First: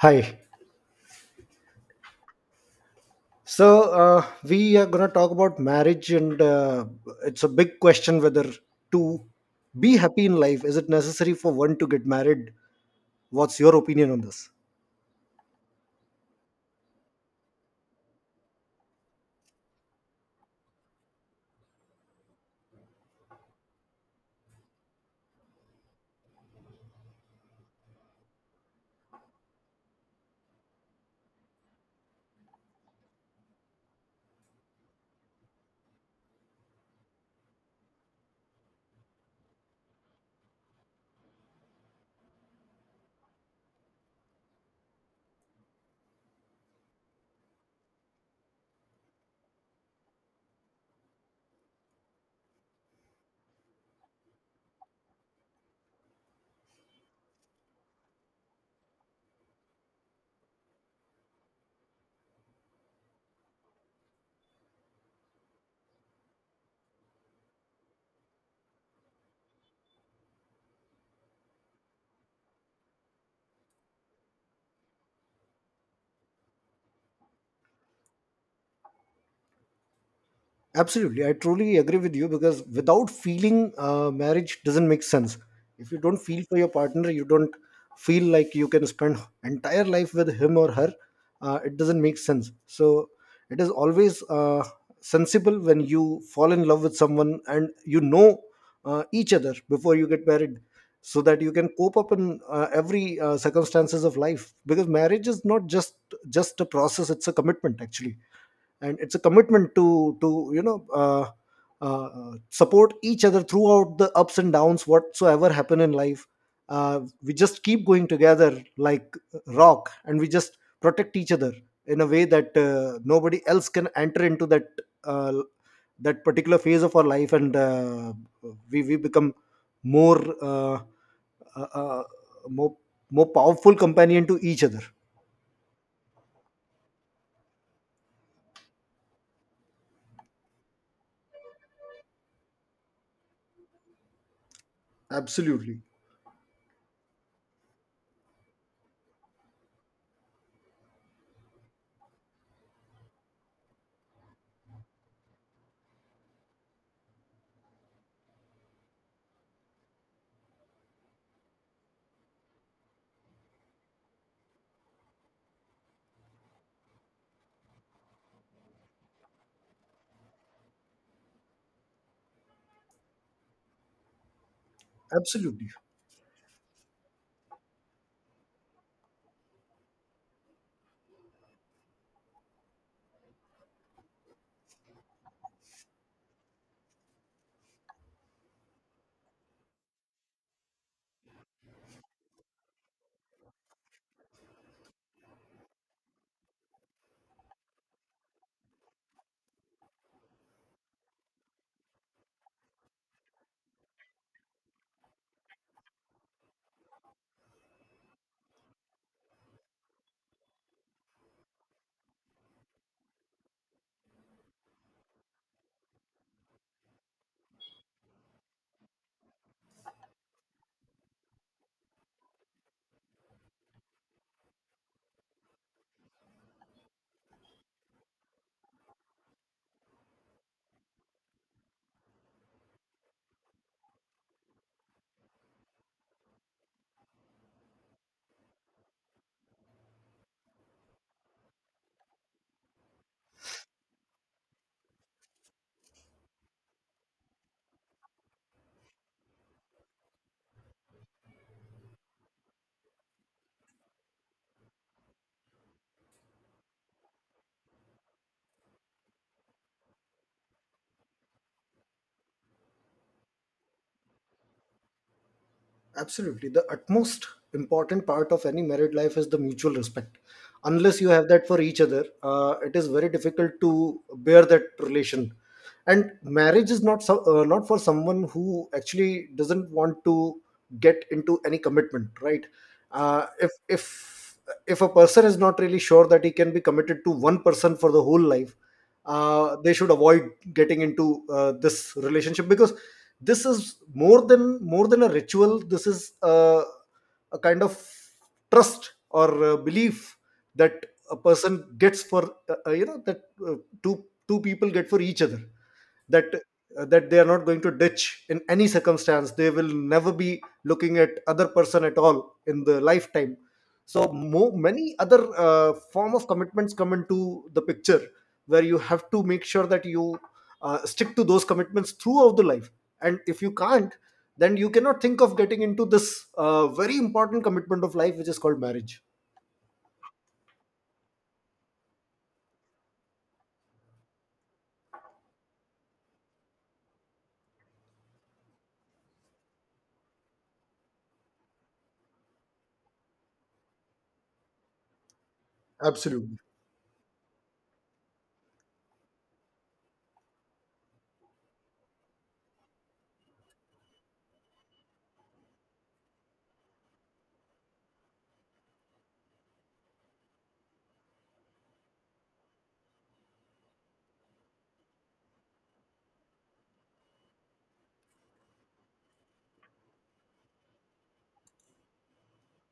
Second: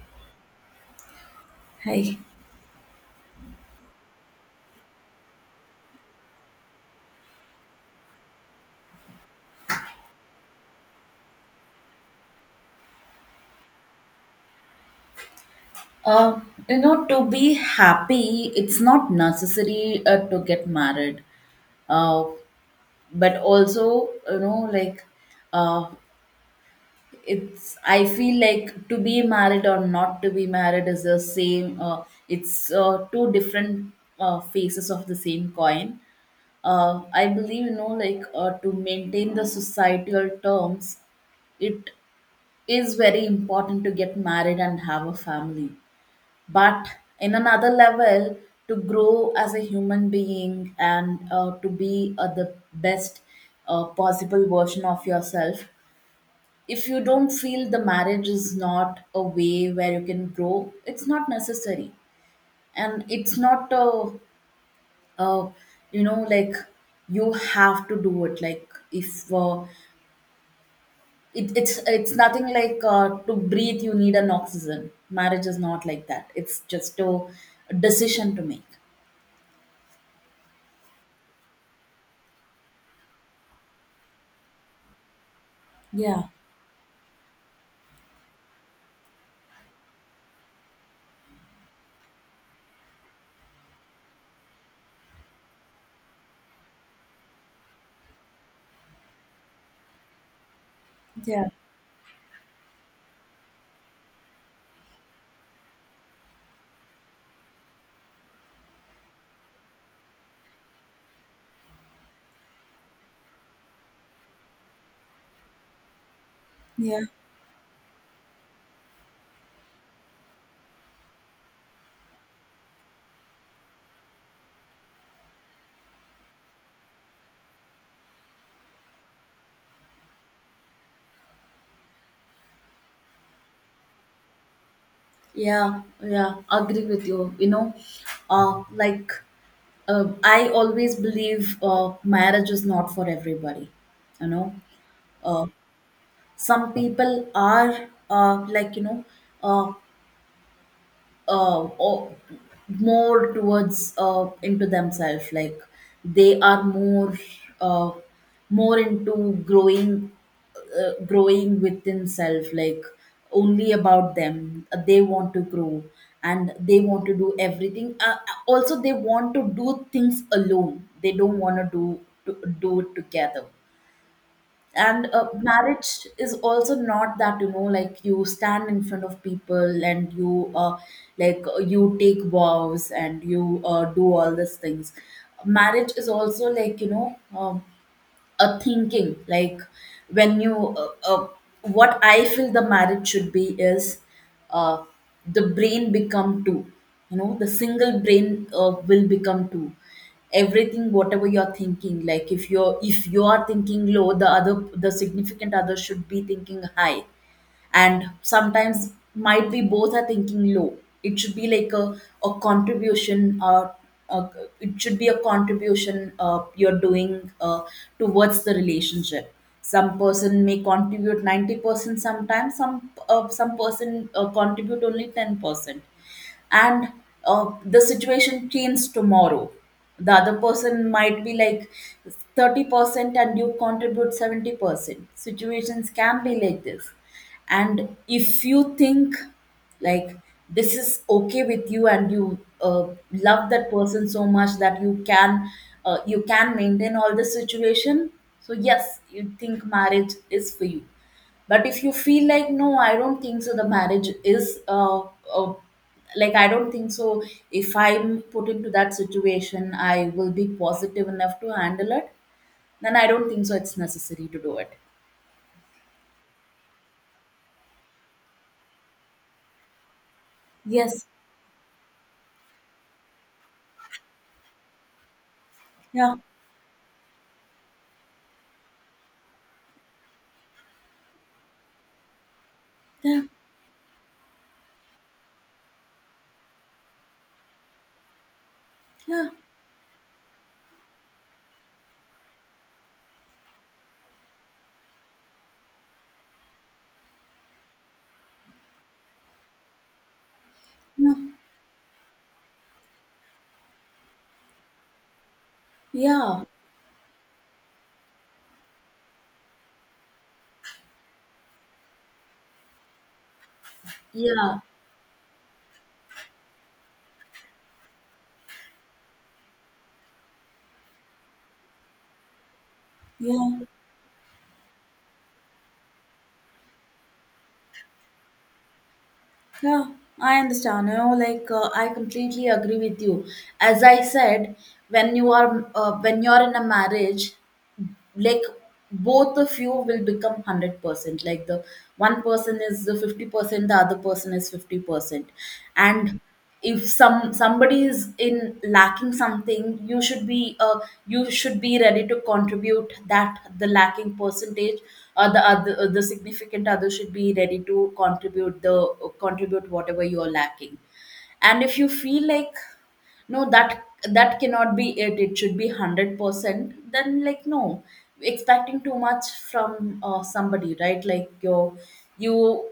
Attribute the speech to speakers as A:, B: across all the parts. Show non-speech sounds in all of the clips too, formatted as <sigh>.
A: Hi.
B: Hi.
A: So we are going to talk about marriage, and it's a big question whether to be happy in life is it necessary for one to get married? What's your opinion on this?
B: Uh, you know, to be happy, it's not necessary to get married, uh, but also, you know, like, uh, it's. I feel like to be married or not to be married is the same. It's two different faces of the same coin. I believe, you know, like, to maintain the societal terms, it is very important to get married and have a family, but in another level, to grow as a human being and to be the best possible version of yourself. If you don't feel the marriage is not a way where you can grow, it's not necessary. And it's not a, you know, like, you have to do it. Like, if it's nothing. Like, to breathe you need an oxygen. Marriage is not like that. It's just a decision to make.
A: Absolutely, I truly agree with you because without feeling, marriage doesn't make sense. If you don't
B: Yeah.
A: feel for your partner, you don't feel like you can spend entire life with him or her. It doesn't make sense. So it is always sensible when you fall in love with someone and you know each other before you get married, so that
B: Yeah.
A: you can cope up in every circumstances of life. Because marriage is not just a process; it's a commitment actually, and it's a commitment to you know support each other throughout the ups and downs whatsoever happen in life.
B: Yeah.
A: We just keep going together like rock, and we just protect each other in a way that nobody else can enter into uh, that particular phase of our life. And we become more uh, uh, uh, more more powerful companion to each other.
B: Yeah, yeah, agree with you. You know, like, I always believe marriage is not for everybody. You know, uh,
A: Absolutely.
B: some people are like, you know. Uh, or more towards into themselves, like they are more, uh, more into growing within self, like only about them they want to grow, and they want to do everything. Also, they want to do things alone. They don't want to do it together. And
A: Absolutely.
B: marriage is also not that, you know, like you stand in front of people and you take vows and you do all these things. Marriage is also like, you know, a thinking. Like, when you what I feel the marriage should be is, uh, the brain become two. You know, the single brain will become two. Everything, whatever you're thinking, like if you're if you are thinking low, the significant other should be thinking high. And sometimes might be both are thinking low. It should be like a contribution. Uh, it should be a contribution you're doing towards the relationship. Some person may contribute 90%. Sometimes some person contribute only 10%. And the situation changes tomorrow. The other person might be like 30% and you contribute 70%. Situations can be like this. And if you think, like, this is okay with you and you love that person so much that you can maintain all the situation. So yes, you think marriage is for you. But if you feel like, no, I don't think so, the marriage is, uh, like, I don't think so. If I'm put into that situation, I will be positive enough to handle it, then I don't think so it's necessary to do it.
A: Absolutely. The utmost important part of any married life is the mutual respect. Unless
B: Yes.
A: you have that for each other, it is very difficult to bear that relation. And
B: Yeah.
A: marriage is not so, not for someone who actually doesn't want to get into any commitment, right?
B: Yeah.
A: Uh, if if if a person is not really sure that he can be committed to one person for the whole life,
B: Yeah.
A: they should avoid getting into this relationship, because this is more than a ritual. This is a kind of trust or belief that
B: Yeah.
A: a person gets for you know, that uh, two people get for each other, that
B: Yeah.
A: that they are not going to ditch in any circumstance. They will never be looking at other person at all in the lifetime. So
B: Yeah.
A: many other form of commitments come into the picture where you have to make sure that you stick to those commitments throughout the life. And if you
B: Yeah.
A: can't, then you cannot think of getting into this very important commitment of life, which is called marriage.
B: Yeah. I understand. You know, like, I completely agree with you. As I said, when you're in a marriage, like both of you will become 100%. Like, the one person is the 50%, the other person is 50%. And
A: Absolutely.
B: if somebody is in lacking something, you should be ready to contribute that, the lacking percentage, or the significant other should be ready to contribute whatever you are lacking. And if you feel like, no, that cannot be, it should be 100%, then, like, no, expecting too much from somebody, right? Like, you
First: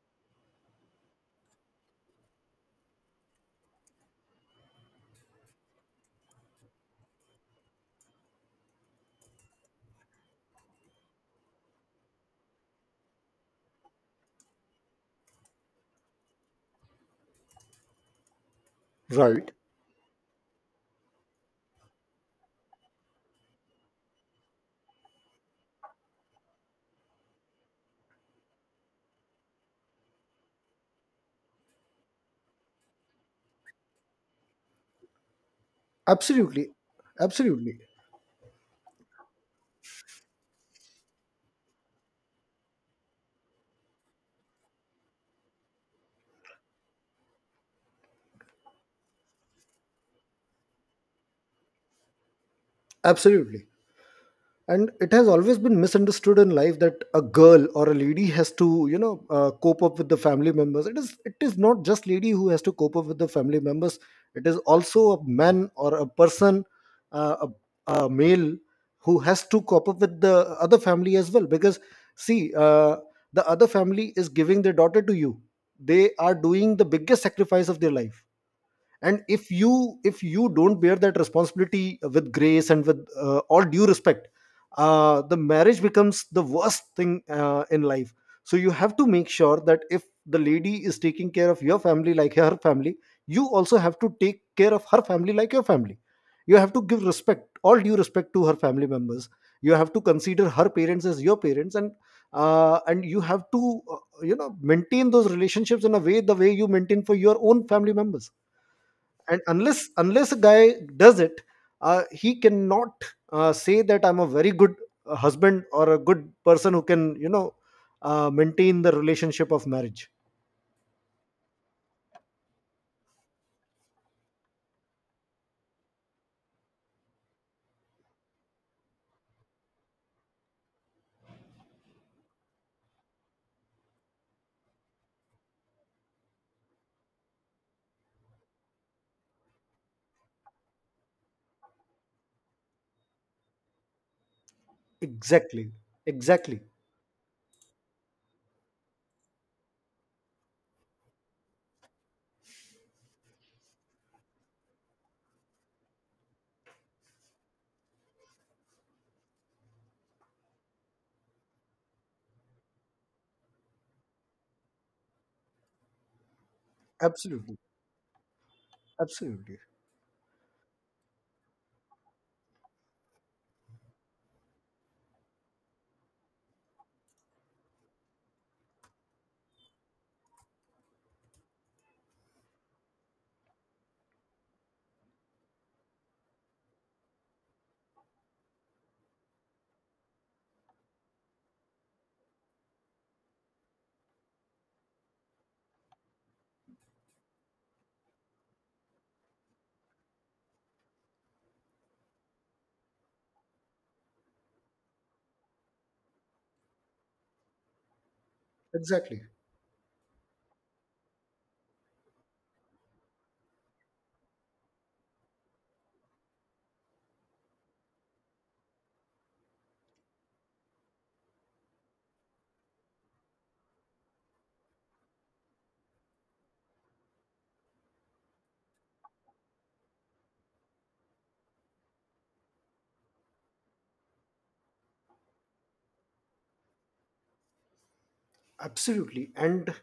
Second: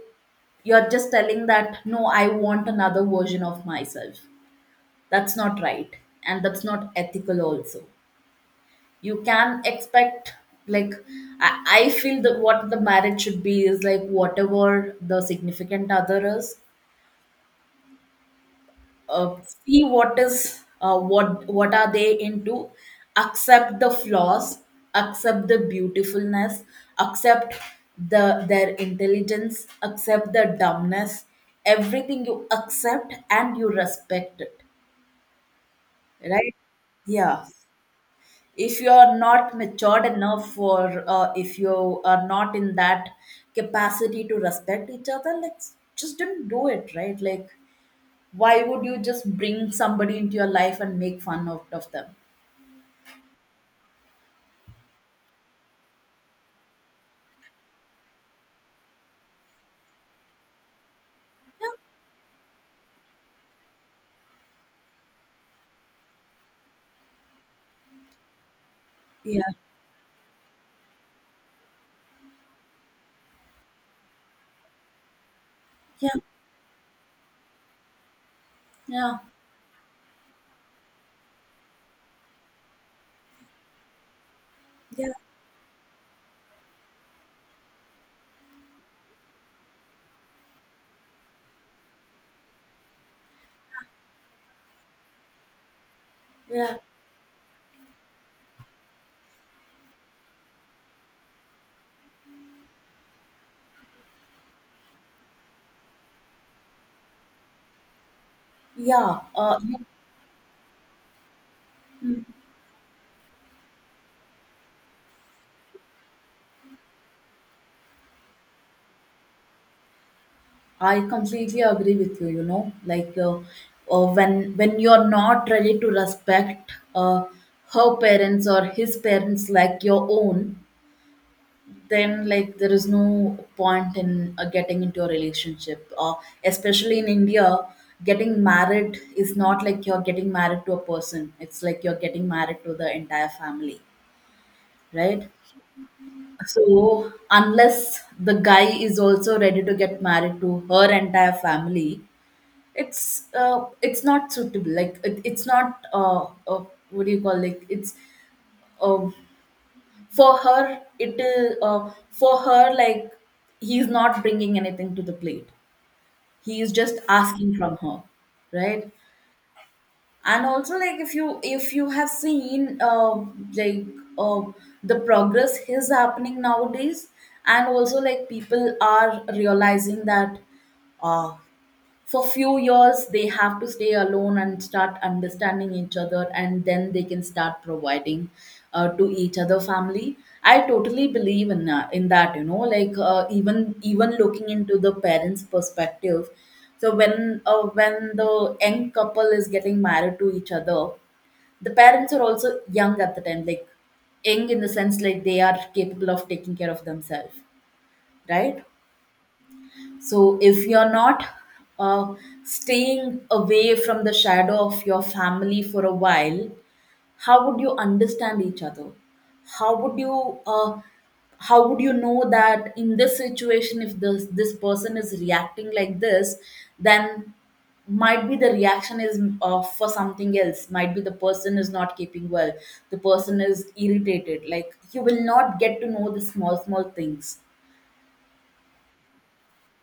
B: you're just telling that, no, I want another version of myself. That's not right, and that's not ethical also. You can expect, like, i, I feel that what the marriage should be is like whatever the significant other is.
A: Right.
B: See what is what are they into. Accept the flaws, accept the beautifulness, accept their intelligence, accept the dumbness. Everything you accept and you respect it, right?
A: Absolutely.
B: Yeah.
A: Absolutely.
B: If you are not matured enough, or if you are not in that capacity to respect each other, like, just don't do it, right? Like, why would you just bring somebody into your life and make fun of them?
A: Absolutely. And it has always been misunderstood in life that a girl or a lady has to you know cope up with the family members. It is not just lady who has to cope up with the family members. It is also a man or a person, uh, a male, who
B: Yeah.
A: has to cope up with the other family as well. Because see, the other family is giving their daughter to you.
B: Yeah.
A: They
B: Yeah.
A: are doing the biggest sacrifice of their life.
B: Yeah.
A: And if you don't bear that responsibility with grace and with all due respect,
B: Yeah.
A: the marriage becomes the worst thing in life. So you have to make sure that if the lady is taking care of your family like her family, you also have to take care of her family like your family. You have
B: Yeah.
A: to give respect, all due respect, to her family members. You have to consider her parents as your parents. And and you have to you know maintain those relationships in a way the way you maintain for your own family members.
B: Yeah.
A: And unless a guy does it, he cannot say that I'm a very good husband or a good person who can you know maintain the relationship of marriage.
B: I completely agree with you. You know, like, when you're not ready to respect her parents or his parents like your own, then, like, there is no point in getting into a relationship. Or especially in India, getting married is not like you're getting married to a person, it's like you're getting married to the entire family, right?
A: Exactly. Exactly.
B: So unless the guy is also ready to get married to her entire family, it's not suitable. Like, it's not, what do you call, like, it's uh, for her, like, he's not bringing anything to the plate. He is just asking
A: Absolutely.
B: from her, right?
A: Absolutely.
B: And also, like, if you have seen, like uh, the progress is happening nowadays. And also, like, people are realizing that, uh, for few years they have to stay alone and start understanding each other, and then they can start providing to each other family. I totally believe in that, you know, like, even looking into the parents perspective. So when the young couple is getting married to each other, the parents are also young at the time. Like, young in the sense, like, they are capable of taking care of themselves, right?
A: Exactly.
B: So if you're not uh, staying away from the shadow of your family for a while, how would you understand each other? How would you uh, how would you know that in this situation, if this person is reacting like this, then might be the reaction is for something else. Might be the person is not keeping well. The person is irritated. Like, you will not get to know the small small things.
A: Absolutely. And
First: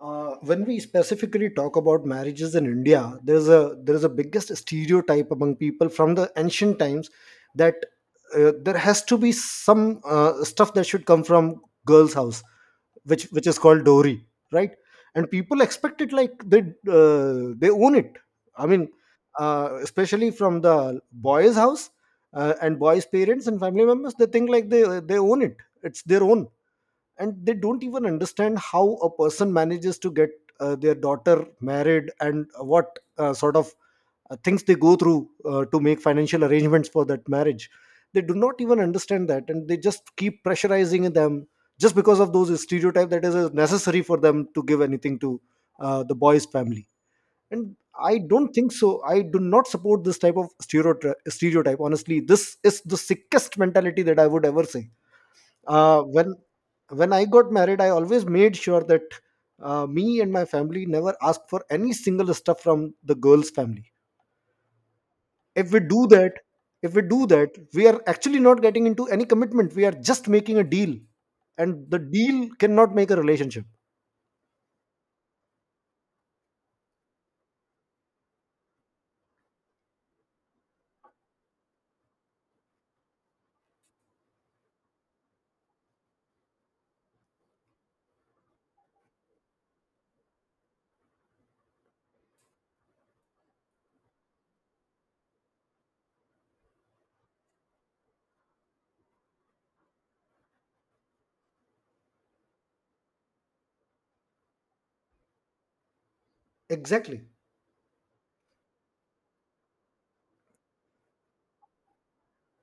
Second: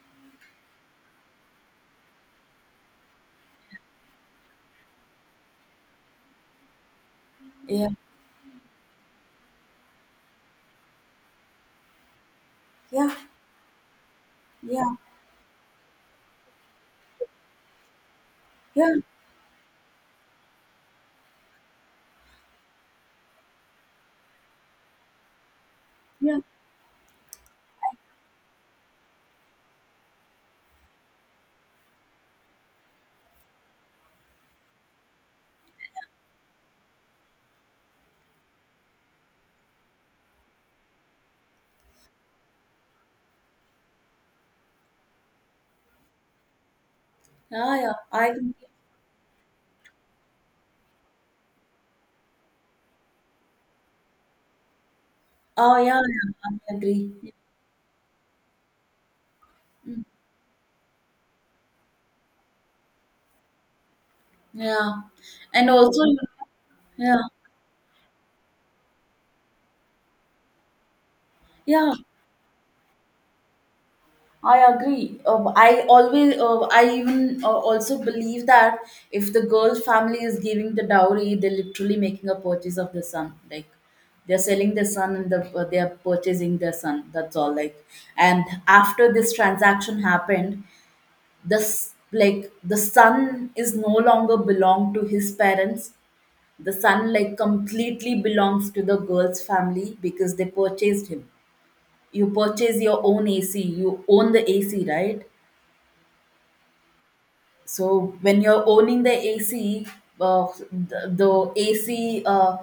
A: when we specifically talk about marriages in India, there's a biggest stereotype among people from the ancient times, that
B: Yeah.
A: there has to be some stuff that should come from girl's house,
B: Yeah.
A: which is called dowry. Right?
B: Yeah.
A: And people expect it like they own it. I mean,
B: Yeah.
A: especially from the boys house, and boys parents and family members, they think like they own it. It's their
B: Yeah.
A: own. And they don't even understand how a person manages to get their daughter married, and what sort of things they go through to make financial arrangements for that marriage. They do not even understand that, and they just keep pressurizing them just because of those stereotypes, that is necessary for them to give anything to the boy's family. And
B: Yeah, yeah.
A: I
B: I
A: don't
B: think.
A: think so, I do not support this type of stereotype honestly. This is the sickest mentality that I would ever say.
B: Oh, yeah,
A: uh, when
B: yeah, I
A: when I
B: agree.
A: got married, I always made sure that
B: Mm.
A: me and my family never asked for any single stuff from the girl's family.
B: Yeah. And
A: if we do
B: also, you
A: that
B: know,
A: if we do
B: yeah,
A: that we are actually not getting into any commitment, we are just making a deal. And
B: yeah,
A: the deal cannot make a relationship.
B: I agree. I always, I even, also believe that if the girl family is giving the dowry, they're literally making a purchase of the son. Like, they're selling the son, and they're purchasing their son. That's all. Like, and after this transaction happened, this, like, the son is no longer belong to his parents. The son, like, completely belongs to the girl's family because they purchased him. You purchase your own AC, you own the AC, right?
A: Exactly.
B: So when you're owning the AC, the AC,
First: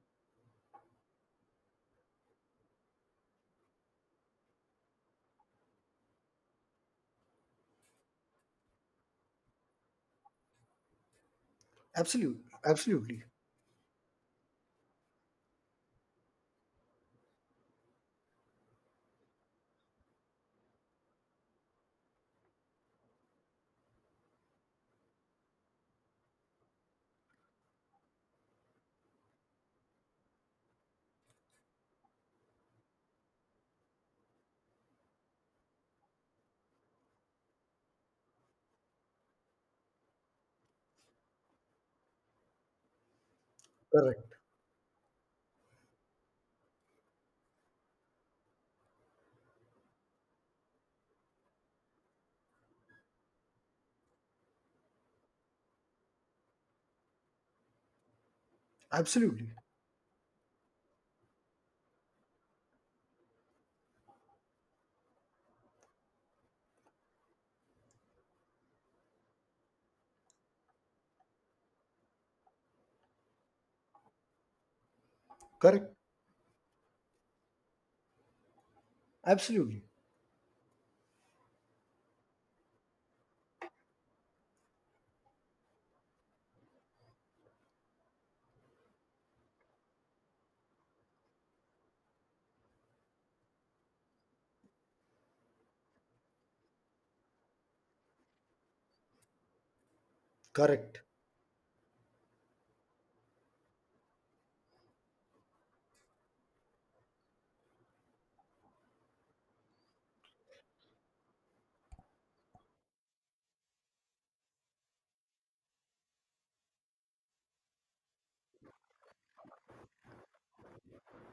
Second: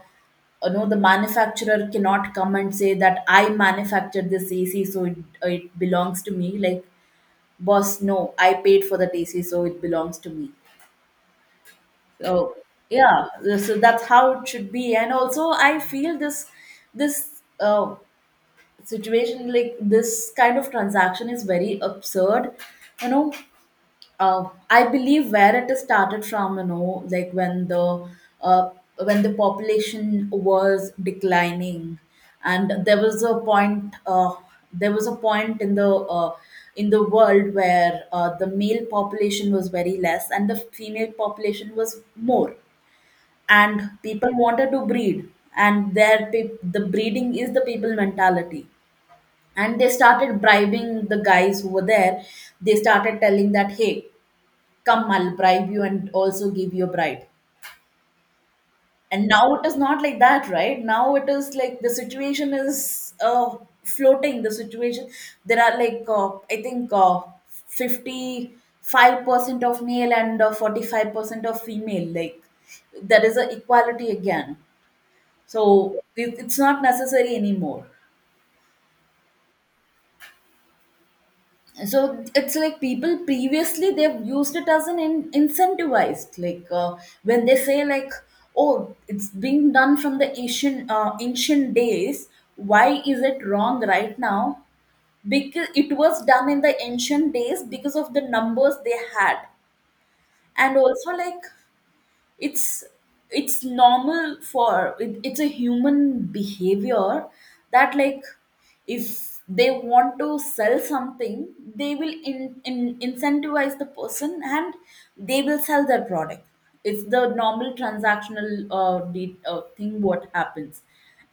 B: you know, the manufacturer cannot come and say that I manufactured this AC, so it belongs to me. Like, boss, no, I paid for that AC, so it belongs to me.
A: Absolutely.
B: So
A: Absolutely.
B: yeah, so that's how it should be. And also, I feel this situation, like this kind of transaction, is very absurd. You know, I believe where it is started from. You know, like, when uh, the population was declining, and there was a point. There was a point in the world where the male population was very less and the female population was more, and people
A: Correct.
B: wanted to breed. And their the breeding is the people mentality, and they started bribing the guys who were there. They started telling that, hey, come, I'll bribe you and also give you a bride. And
A: Absolutely.
B: now it is not like that. Right now it is like, the situation is, floating the situation. There are, like, I think, 55% of male and 45% of female. Like, there is a equality again. So
A: Correct.
B: it's not necessary anymore.
A: Absolutely.
B: So it's like, people previously they've used it as an incentivized, like, when they say, like, oh, it's being done from the ancient days. Why is it wrong right now? Because it was done in the ancient days because of the numbers they had, and
A: Correct.
B: also, like, it's it's normal for it's a human behavior that, like, if they want to sell something, they will in incentivize the person, and they will sell their product. It's the normal transactional, thing what happens.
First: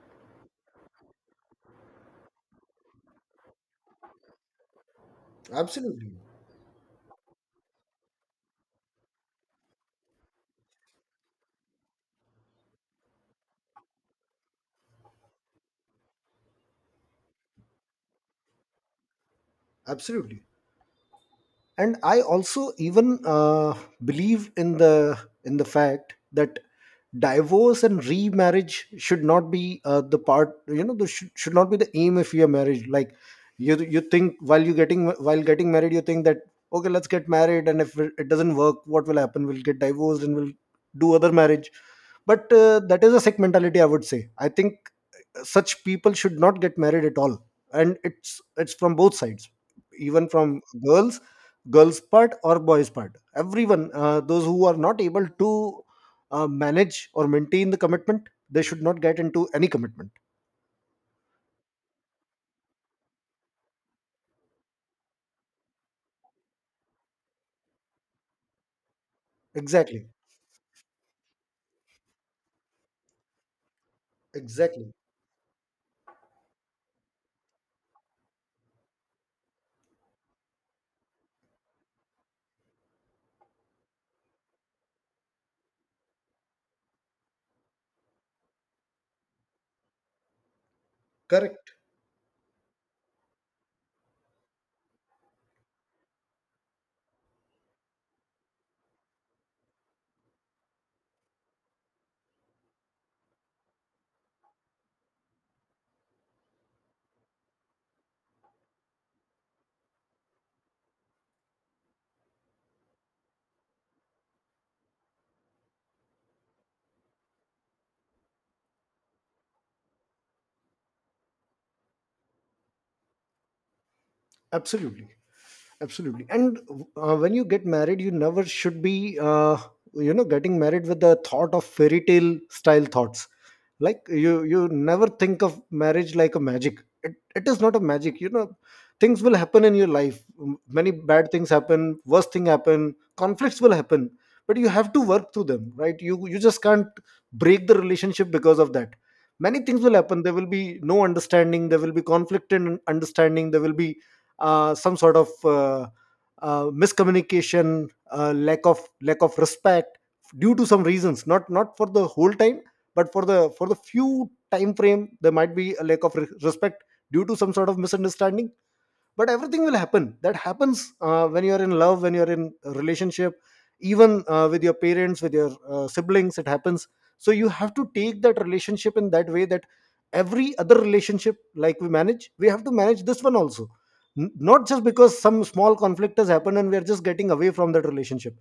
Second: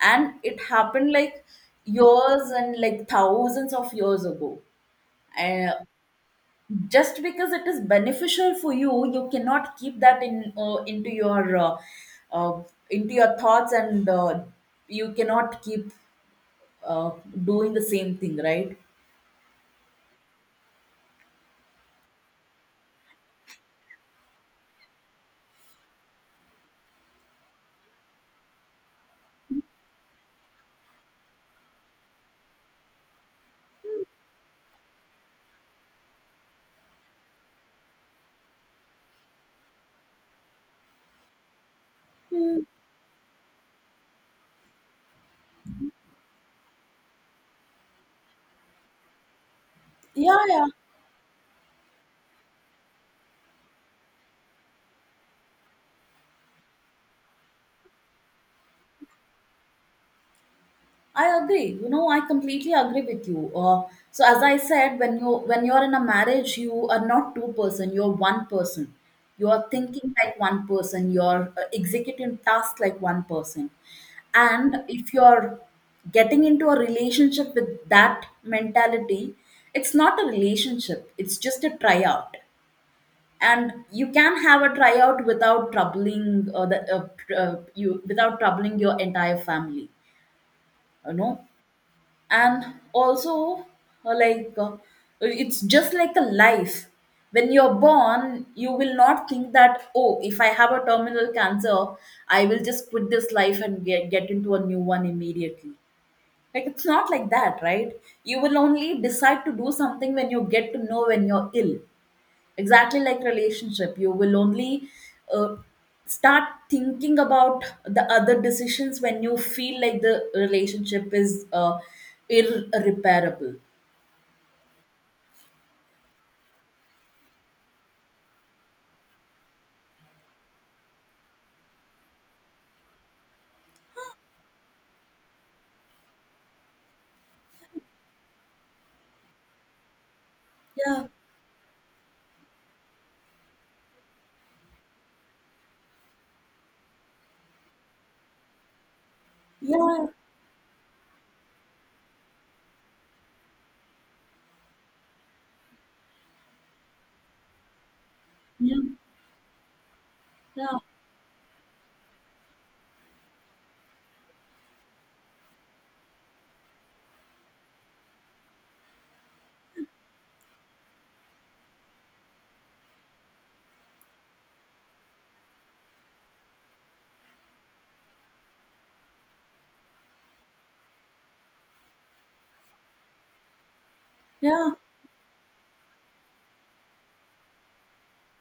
B: And it happened, like, years and, like, thousands of years ago. Uh,
A: Absolutely.
B: just because it is beneficial for you cannot keep that in uh, into your thoughts, and you cannot keep uh, doing the same thing, right?
A: Absolutely. And I also even believe in the fact that divorce and remarriage should not be the part, you know, should not be the aim if you are married. Like, you think while you getting while getting married, you think that okay, let's get married, and if it it doesn't work, what will happen, we'll get divorced and we'll do other marriage. But that is a sick mentality I would say. I think such people should not get married at all. And it's from both sides, even
B: Yeah,
A: from
B: yeah,
A: girls. Girls part or boys part, everyone those who are not able to manage or maintain the commitment, they should not get into any commitment.
B: I agree. You know, I completely agree with you. So as I said, when you're in a marriage, you are not two person. You're one person. You are
A: Exactly.
B: thinking like one person. You're executing tasks like one person. And
A: Exactly.
B: if you're getting into a relationship with that mentality, it's not a relationship. It's just a tryout. And you can have a tryout without troubling you, without troubling your entire family. You know
A: Correct.
B: and also, uh, like uh, it's just like a life. When you're born you will not think that, oh, if I have a terminal cancer I will just quit this life and get into a new one immediately. Like, it's not like that, right? You will only decide to do something when you get to know when you're ill. Exactly like relationship, you will only uh, start thinking about the other decisions when you feel like the relationship is irreparable.
A: Absolutely. Absolutely. And when you get married, you never should be you know getting married with the thought of fairy tale style thoughts. Like, you never think of marriage like a magic. It is not a magic, you know. Things will happen in your life. Many
B: Yeah,
A: bad things happen, worst thing happen, conflicts will happen, but you have to work through them, right? You just can't break the relationship because of that. Many things will
B: yeah,
A: happen, there will be no understanding, there will be conflict in understanding, there will be some sort of miscommunication, lack of respect due to
B: yeah,
A: some reasons, not for the whole time, but for the few time frame there might be a lack of respect due to some sort of misunderstanding. But everything will happen, that happens when you're in love, when you're in a relationship. Even with your parents, with your siblings, it happens. So you have to take that relationship in that way, that every other relationship like we manage, we have to manage this one also. Not
B: yeah.
A: just because some small conflict has happened and we are just getting away from that relationship.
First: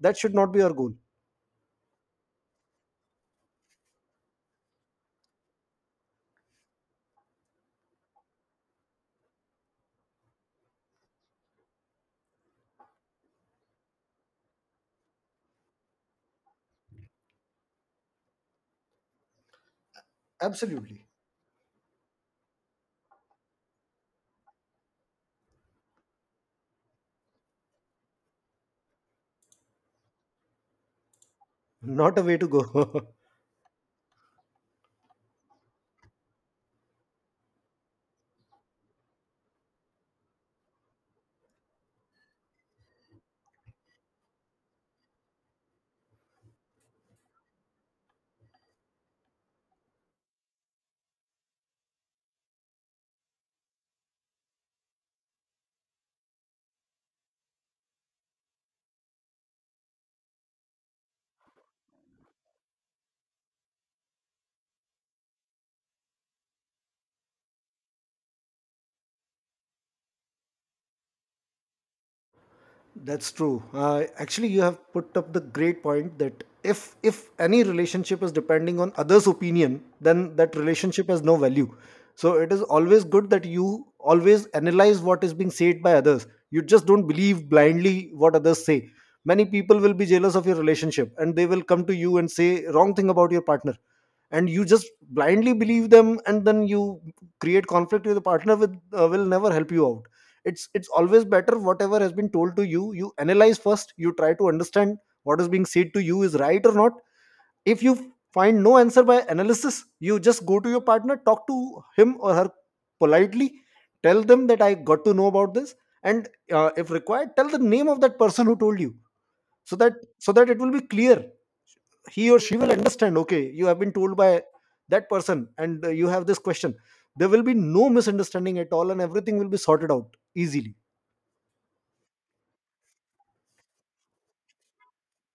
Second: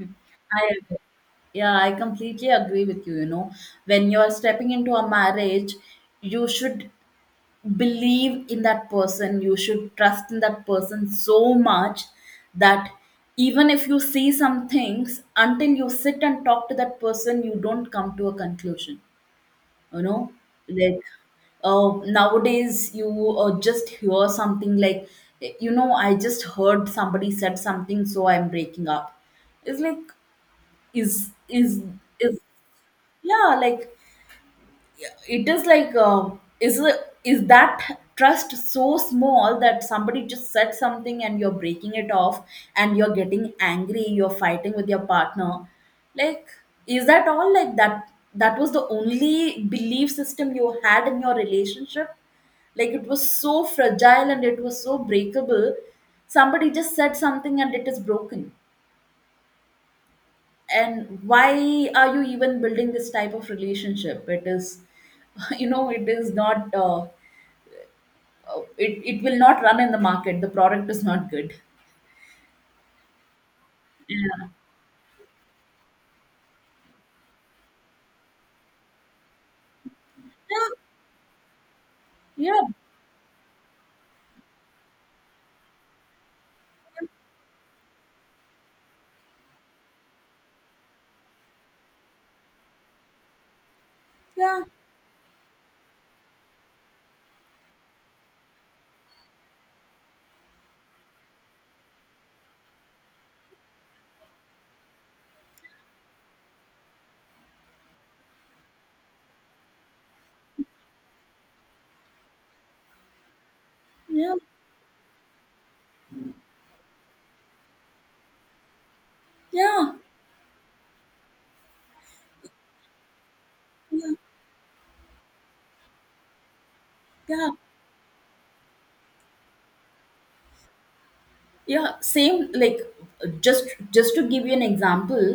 A: That should not be
B: I
A: our goal.
B: agree. Yeah, I completely agree with you. You know, when you're stepping into a marriage, you should believe in that person, you should trust in that person so much that even if you see some things, until you sit and talk to that person, you don't come to a conclusion, you know? Like,
A: Absolutely.
B: nowadays you just hear something like, you know, I just heard somebody said something, so I'm breaking up. It's like, is is
A: Not a way
B: is
A: to go. <laughs>
B: yeah, like, it is like, is is that trust so small that somebody just said something and you're breaking it off, and you're getting angry, you're fighting with your partner? Like, is that all? Like that, that was the only belief system you had in your relationship? Like it was so fragile and it was so breakable, somebody just said something and it is broken. And why are you even building this type of relationship? It is <laughs> you know, it is not, it will not run in the market, the product is not good.
A: That's true. Actually, you have put up the great point that if any relationship is depending on others' opinion, then that
B: yeah
A: relationship has no value. So it is
B: yeah
A: always good that you always analyze what is being said by others. You just don't believe blindly what others say. Many people will be jealous of your relationship and they will come to you and say wrong thing about your partner, and you
B: yeah
A: just blindly believe them, and then you create conflict with the partner, with will never help you out. It's always better whatever has been told to you, you analyze first, you try to understand what is being said to you is right or not. If you find no answer by analysis, you just go to your partner, talk to him or her politely, tell
B: yeah
A: them that I got to know about this. And if required tell the name of that person who told you, so that,
B: yeah
A: so that it will be clear. He or she will understand, okay, you have been told by that person, and you have this question. There will
B: yeah
A: be no misunderstanding at all and everything will be sorted out easily.
B: yeah Same, like, just just to give you an example,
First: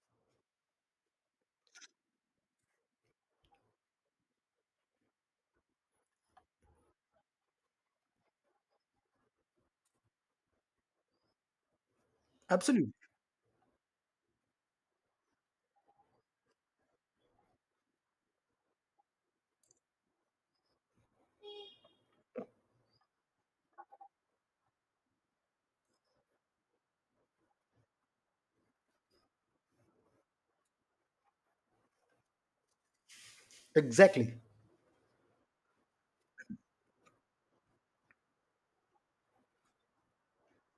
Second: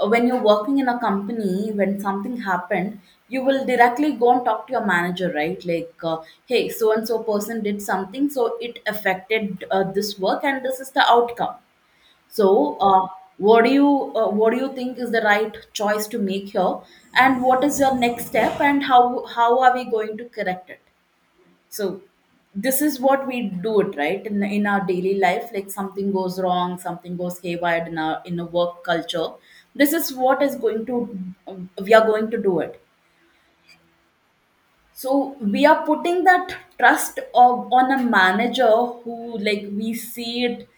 B: when you're working in a company, when something happened, you will directly go and talk to your manager, right? Like, hey, so and so person did something, so it affected this work and this is the outcome. So,
A: Absolutely.
B: what do you, what do you think is the right choice to make here, and what is your next step, and how are we going to correct it? So, this is what we do, it right in our daily life. Like, something goes wrong, something goes haywire in our, in a work culture. This is what is going to, we are going to do it.
A: Exactly.
B: So, we are putting that trust of, on a manager who, like, we see it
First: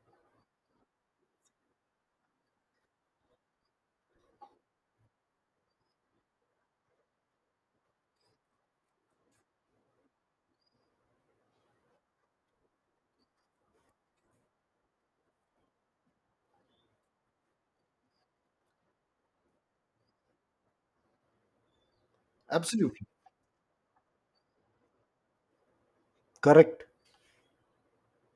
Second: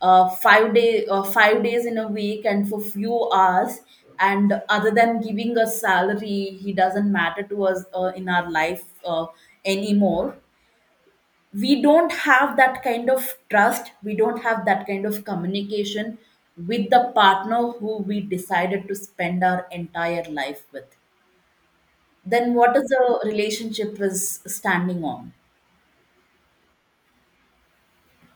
B: 5 days in a week and for few hours, and other than giving us salary, he doesn't matter to us in our life anymore. We don't have that kind of trust, we don't have that kind of communication with the partner who we decided to spend our entire life with. Then what is
A: Absolutely.
B: the relationship is standing on?
A: Correct.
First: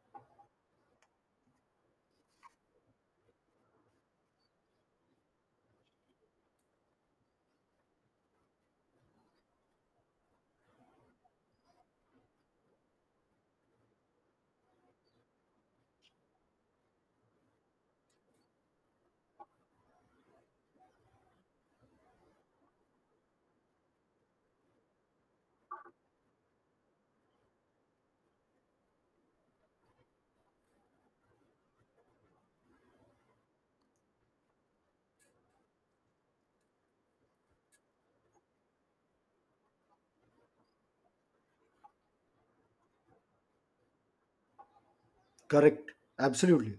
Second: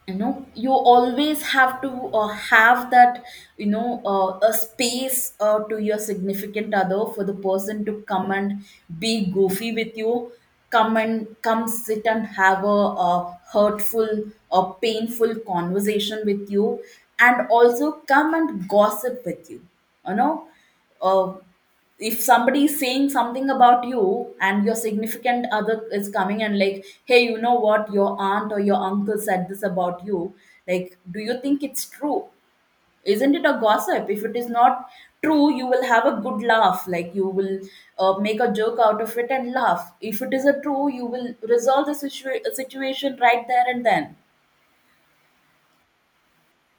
B: You know, you always have to have that, you know, a space to your significant other for the person to come and be goofy with you, come and come sit and have a, uh, hurtful or painful conversation with you, and also come and gossip with you, you know? uh, if somebody is saying something about you and your significant other is coming and like, hey, you know what, your aunt or your uncle said this about you, like, do you think it's true? Isn't it a gossip? If it is not true, you will have a good laugh, like, you will make a joke out of it and laugh. If it is a true, you will resolve the situation right there and then.
A: Correct. Absolutely.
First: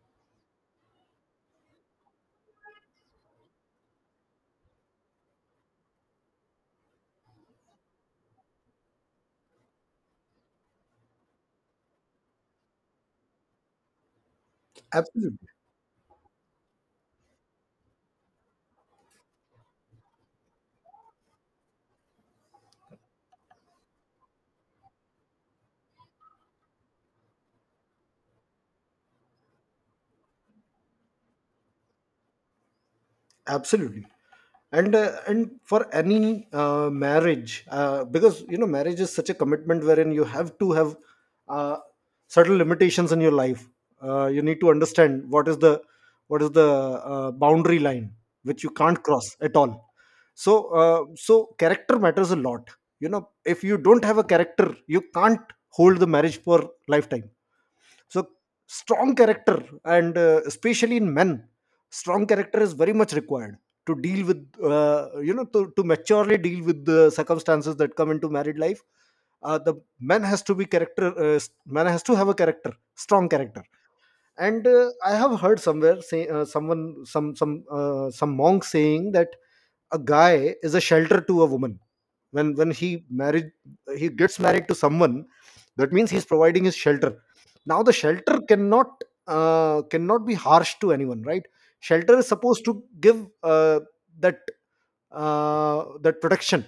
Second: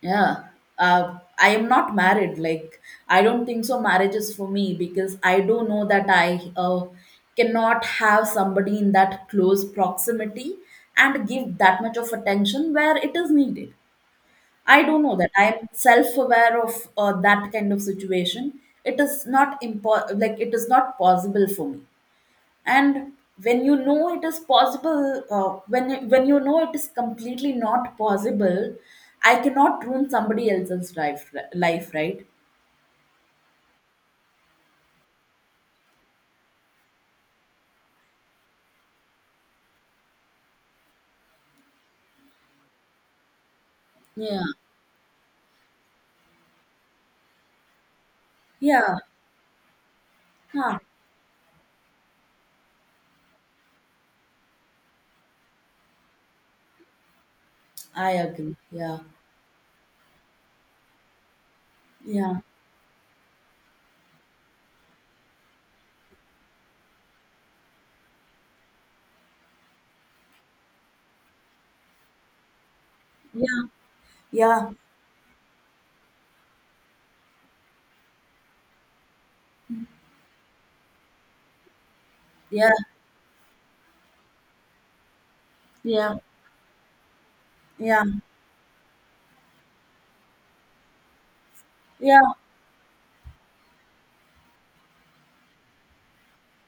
B: Yeah. I am not married. Like, I don't think so. Marriage is for me, because I do know that I cannot have somebody in that close proximity and give that much of attention where it is needed. I do know that. I
A: Absolutely.
B: am self aware of that kind of situation. It is not like it is not possible for me. And when you know it is possible, when you know it is completely not possible, I cannot ruin somebody else's life, right?
A: Absolutely. And and for any marriage, because you know, marriage is such a commitment wherein you have to have uh, certain limitations in your life. You
B: yeah
A: need to understand what is the what is the boundary line which you
B: yeah
A: can't cross at all. so
B: Huh.
A: so character matters a lot. You know, if you don't have a character, you can't hold the marriage for lifetime.
B: I
A: So
B: agree yeah
A: strong character, and especially in men, strong
B: yeah
A: character is very much required to deal with, you know, to maturely deal with the circumstances that come into married life. The man has to be character man has to have a character, strong
B: yeah
A: character.
B: yeah
A: And I have heard somewhere say, someone some monk saying that a guy is a shelter to a woman. when
B: yeah
A: when he married, he gets married to someone, that means
B: yeah
A: he's providing his shelter. Now the
B: yeah
A: shelter cannot cannot be harsh to anyone, right? Shelter is
B: yeah
A: supposed to give, that, that protection.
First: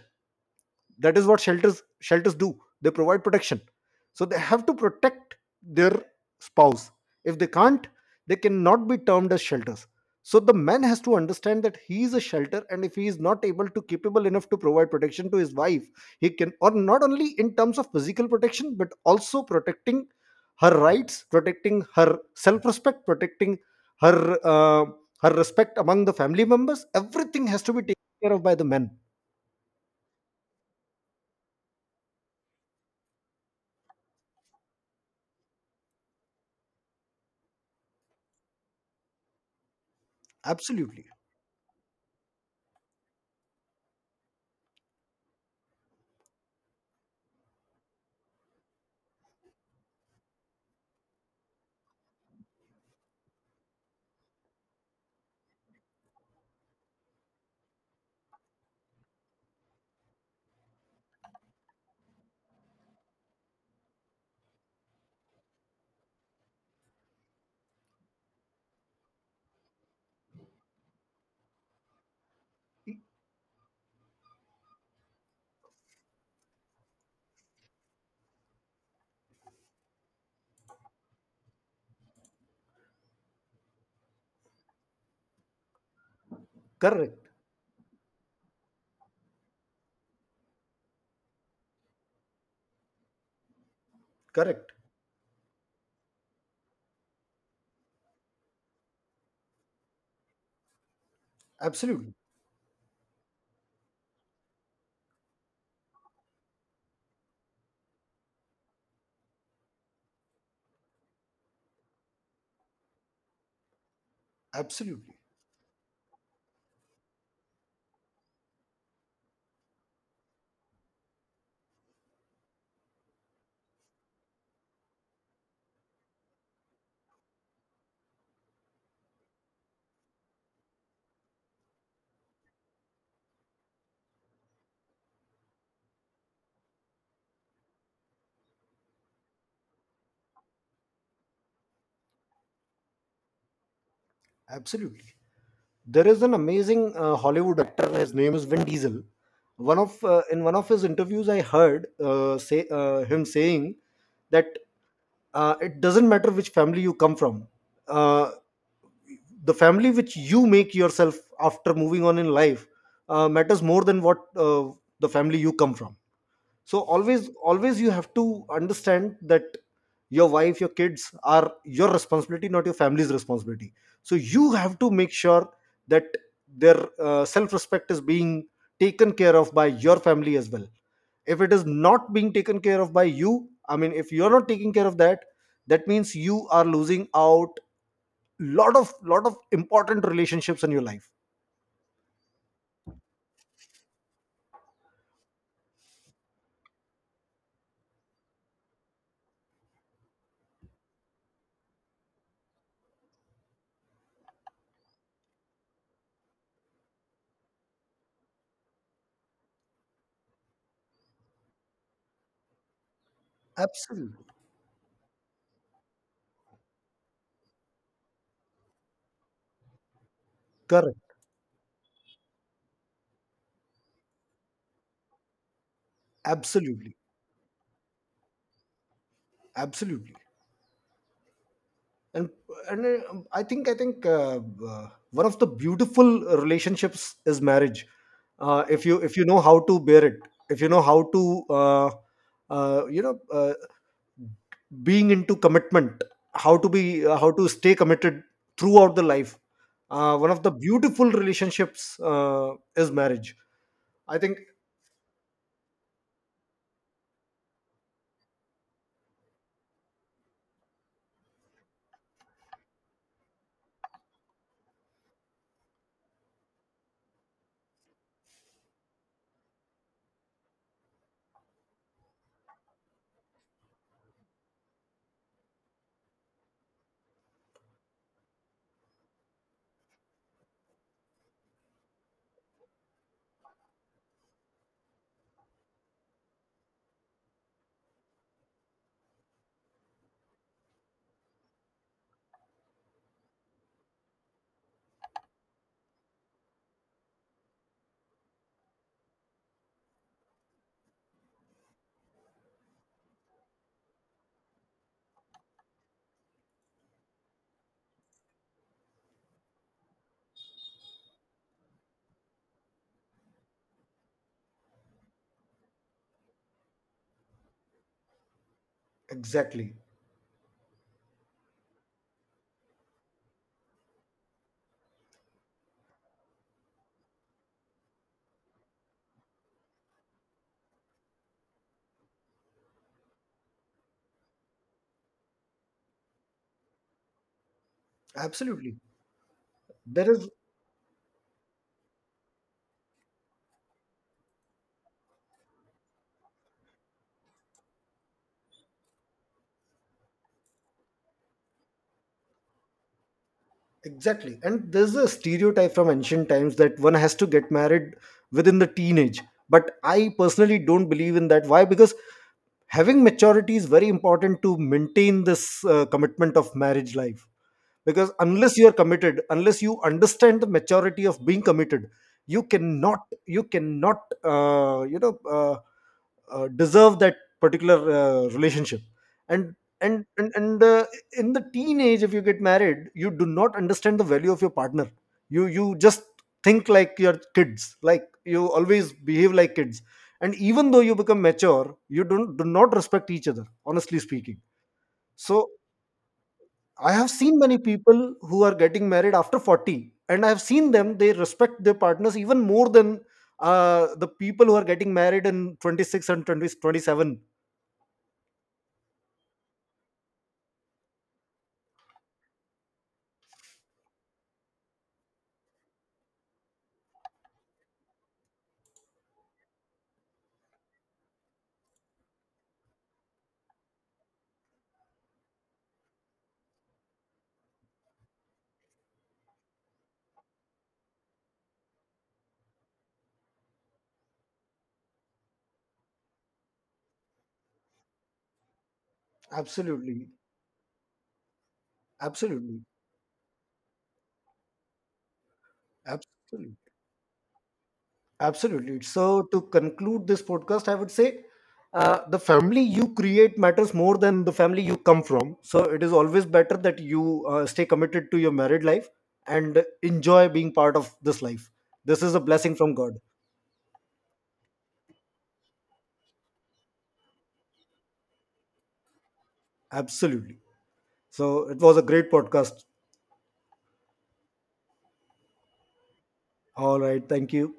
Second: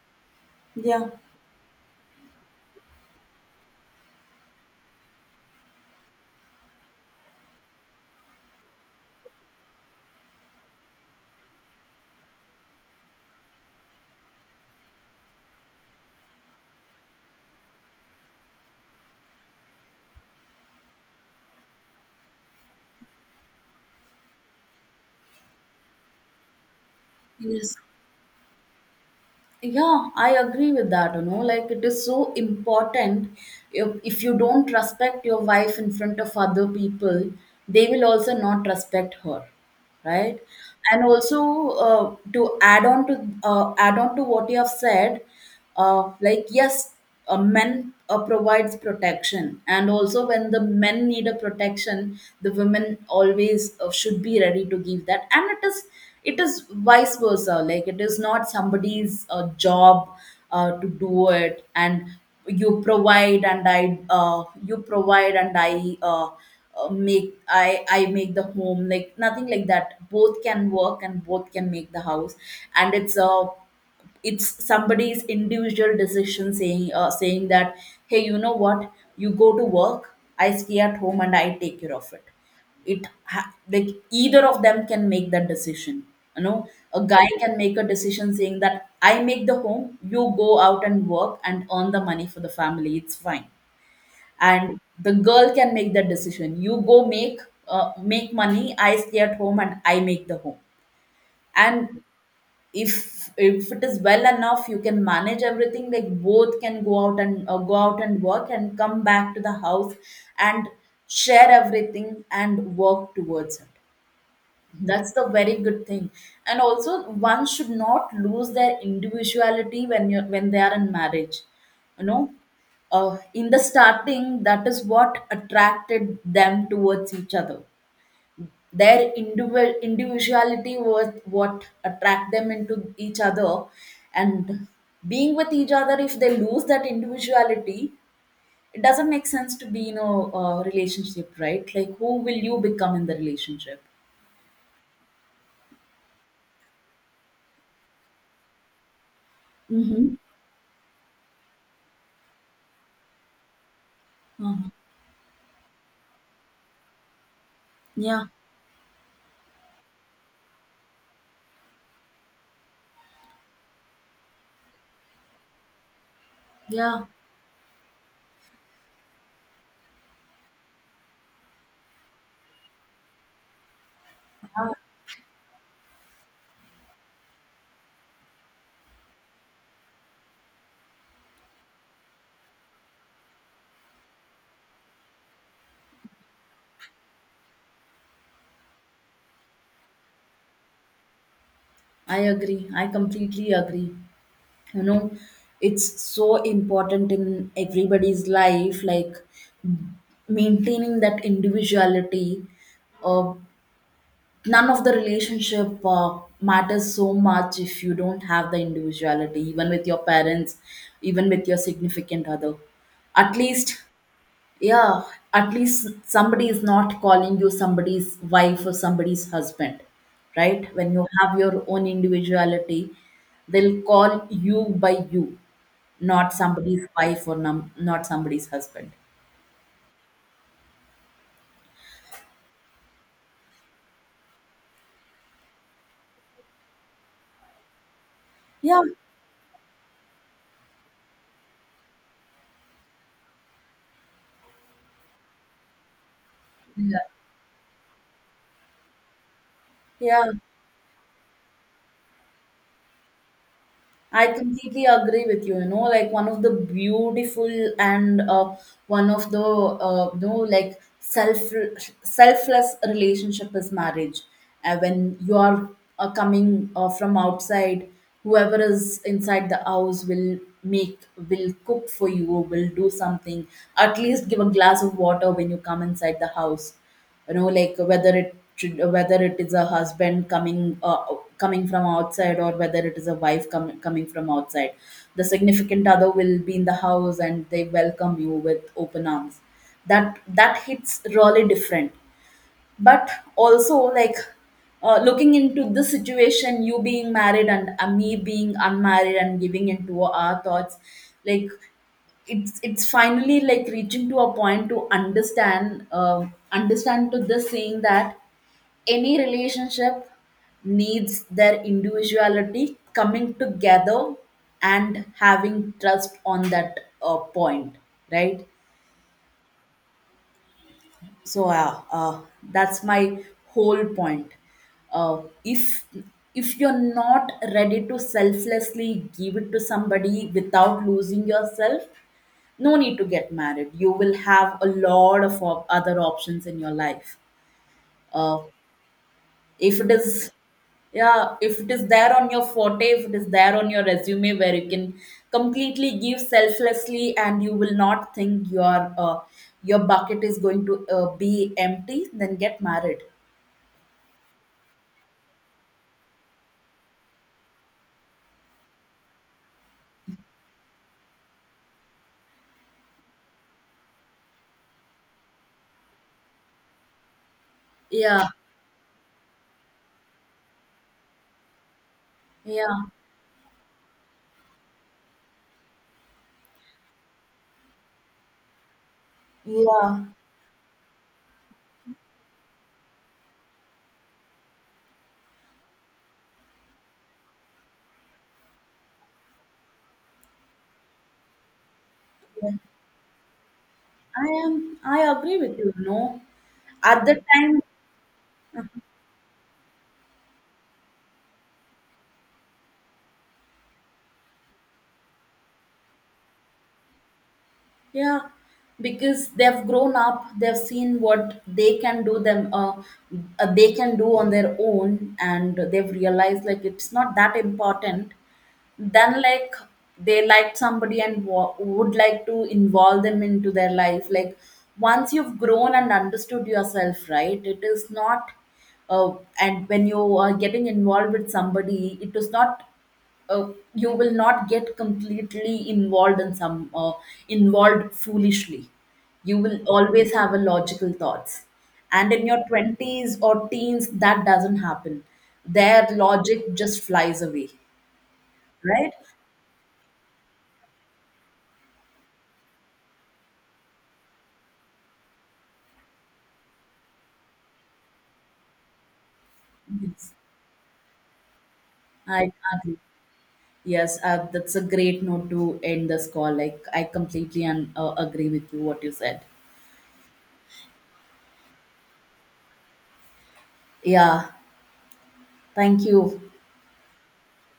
B: yeah
A: That is what shelters, shelters do. They provide protection. So they have to protect their spouse. If they can't, they cannot be termed as shelters. So the man has to understand that he is a shelter, and if he is not able to capable enough to provide protection to his wife, he can or not, only in terms of physical protection, but also protecting her rights, protecting her self respect, protecting her her respect among the family members. Everything has to
B: yes
A: be taken care of by the men.
B: yeah, I agree with that, you know, like, it is so important. If you don't respect your wife in front of other people, they will also not respect her, right? And
A: Absolutely.
B: also, to add on to add on to what you have said, like, yes, a men provides protection, and also when the men need a protection, the women always should be ready to give that. And it is vice versa. Like, it is not somebody's job to do it, and you provide and I you provide and I uh, make I make the home, like nothing like that. Both can work and both can make the house. And it's a, it's somebody's individual decision saying, saying that, hey, you know what, you go to work, I stay at home, and I take care of it. it like, either of them can make that decision, you know? A
A: Correct.
B: guy can make a decision saying that, I make the home, you go out and work and earn the money for the family, it's fine.
A: Correct.
B: And the girl can make that decision, you go make, make money, I stay at home and I make the home. And
A: Absolutely.
B: if it is well enough, you can manage everything. Like, both can go out and, go out and work and come back to the house, and share everything and work towards it. That's
A: Absolutely.
B: the very good thing. And also one should not lose their individuality when you when they are in marriage, you know? In the starting, that is what attracted them towards each other. Their individuality was what attract them into each other. And being with each other, if they lose that individuality, it doesn't make sense to be in a, uh, relationship, right? Like, who will you become in the relationship?
A: Absolutely. There is an amazing Hollywood actor. His name is Vin Diesel. One of
B: Mm-hmm.
A: in one of his interviews, I heard say him saying that,
B: Uh-huh.
A: it doesn't matter which family you come from.
B: Yeah.
A: Uh, the family which you make yourself after moving on in life matters more than what the family you come from. So
B: Yeah.
A: always, always you have to understand that your wife, your kids are your responsibility, not your family's responsibility. So you
B: Yeah,
A: have to make sure that their self-respect is being taken care of by your family as well. If it is not being taken care of by you, I mean if you're not taking care of that, that means you are losing out lot of important relationships in your life.
B: I agree. I completely agree. You know, it's so important in everybody's life, like, maintaining that individuality, uh, none of the relationship matters so much if you don't have the individuality, even with your parents, even with your significant other, at least.
A: Absolutely.
B: Yeah. At least somebody is not calling you somebody's wife or somebody's husband, right, when you
A: Correct.
B: have your own individuality. They'll call you by you, not somebody's
A: Absolutely.
B: wife or not somebody's husband.
A: Absolutely. and and I think uh, One of the beautiful relationships is marriage.
B: yeah
A: If you, if you know how to bear it, if you know how to, uh, uh, you know uh, being into commitment,
B: yeah
A: how to stay committed throughout the life, one
B: Yeah,
A: of the beautiful relationships is marriage, I
B: I
A: think.
B: completely agree with you. You know, like, one of the beautiful and, one of the, you know, like selfless relationship is marriage. When you are coming, from outside, whoever is inside the house will make, will cook for you, will do something. At least give a glass of water when you come inside the house, you know? Like, whether whether it is a husband coming, coming from outside, or whether it is a wife coming from outside, the significant other will be in the house and they welcome you with open arms. That hits really different. But also, like, looking into this situation, you being married and, me being unmarried and giving into our thoughts, like, it's finally like reaching to a point to understand, to this saying that any relationship needs their individuality coming together, and having trust on that, point, right?
A: Exactly.
B: So, yeah, that's my whole point. Uh, if you're not ready to selflessly give it to somebody without losing yourself, no need to get married. You will have a lot of other options in your life. Uh,
A: Absolutely.
B: if it
A: There
B: is,
A: is.
B: yeah, if it is there on your forte, if it is there on your resume, where you can completely give selflessly and you will not think your, your bucket is going to be empty, then get married.
A: Exactly. And there's a stereotype from ancient times that one has to get married within the teenage. But I personally don't believe in that. Why? Because having maturity is very important to maintain this commitment of marriage life. Because
B: yeah
A: unless you are committed, unless you understand the maturity of being committed, you
B: yeah
A: cannot, you cannot deserve that particular relationship. and and
B: yeah
A: and, and uh, in the teenage, if you get married, you do not understand the value of your partner. You just think like your kids, like you always behave like kids. And even though you become mature, you don't, do not respect each other, honestly
B: I
A: speaking.
B: am I agree
A: So
B: with you, no.
A: I
B: At
A: have
B: the
A: seen
B: time.
A: many people who are getting married after 40, and I have seen them, they respect their partners even more than the people who are getting married in 26 and 2027.
B: Yeah, because they've grown up, they've seen what they can do them, they can do on their own, and they've realized like it's not that important then. Like, they liked somebody and would like to involve them into their life. Like, once you've grown and understood yourself, right, it is not, uh, and when you are getting involved with somebody, it is not, you will not get completely involved in some, involved foolishly. You will
A: Absolutely.
B: always have a logical thoughts. And in your
A: Absolutely.
B: 20s or teens, that doesn't happen. Their logic
A: Absolutely.
B: just flies away.
A: Absolutely.
B: Right.
A: So, to conclude this podcast, I would say the family you create matters more than the family you come from. So, it is always better that you stay committed to your married life and
B: Yes,
A: enjoy being part of this life. This is a
B: I
A: blessing from
B: agree.
A: God.
B: Yes, that's a great note to end this call. Like, I completely agree with you what you said.
A: Absolutely. So it was a great podcast.
B: Yeah, thank you.
A: All right. Thank you.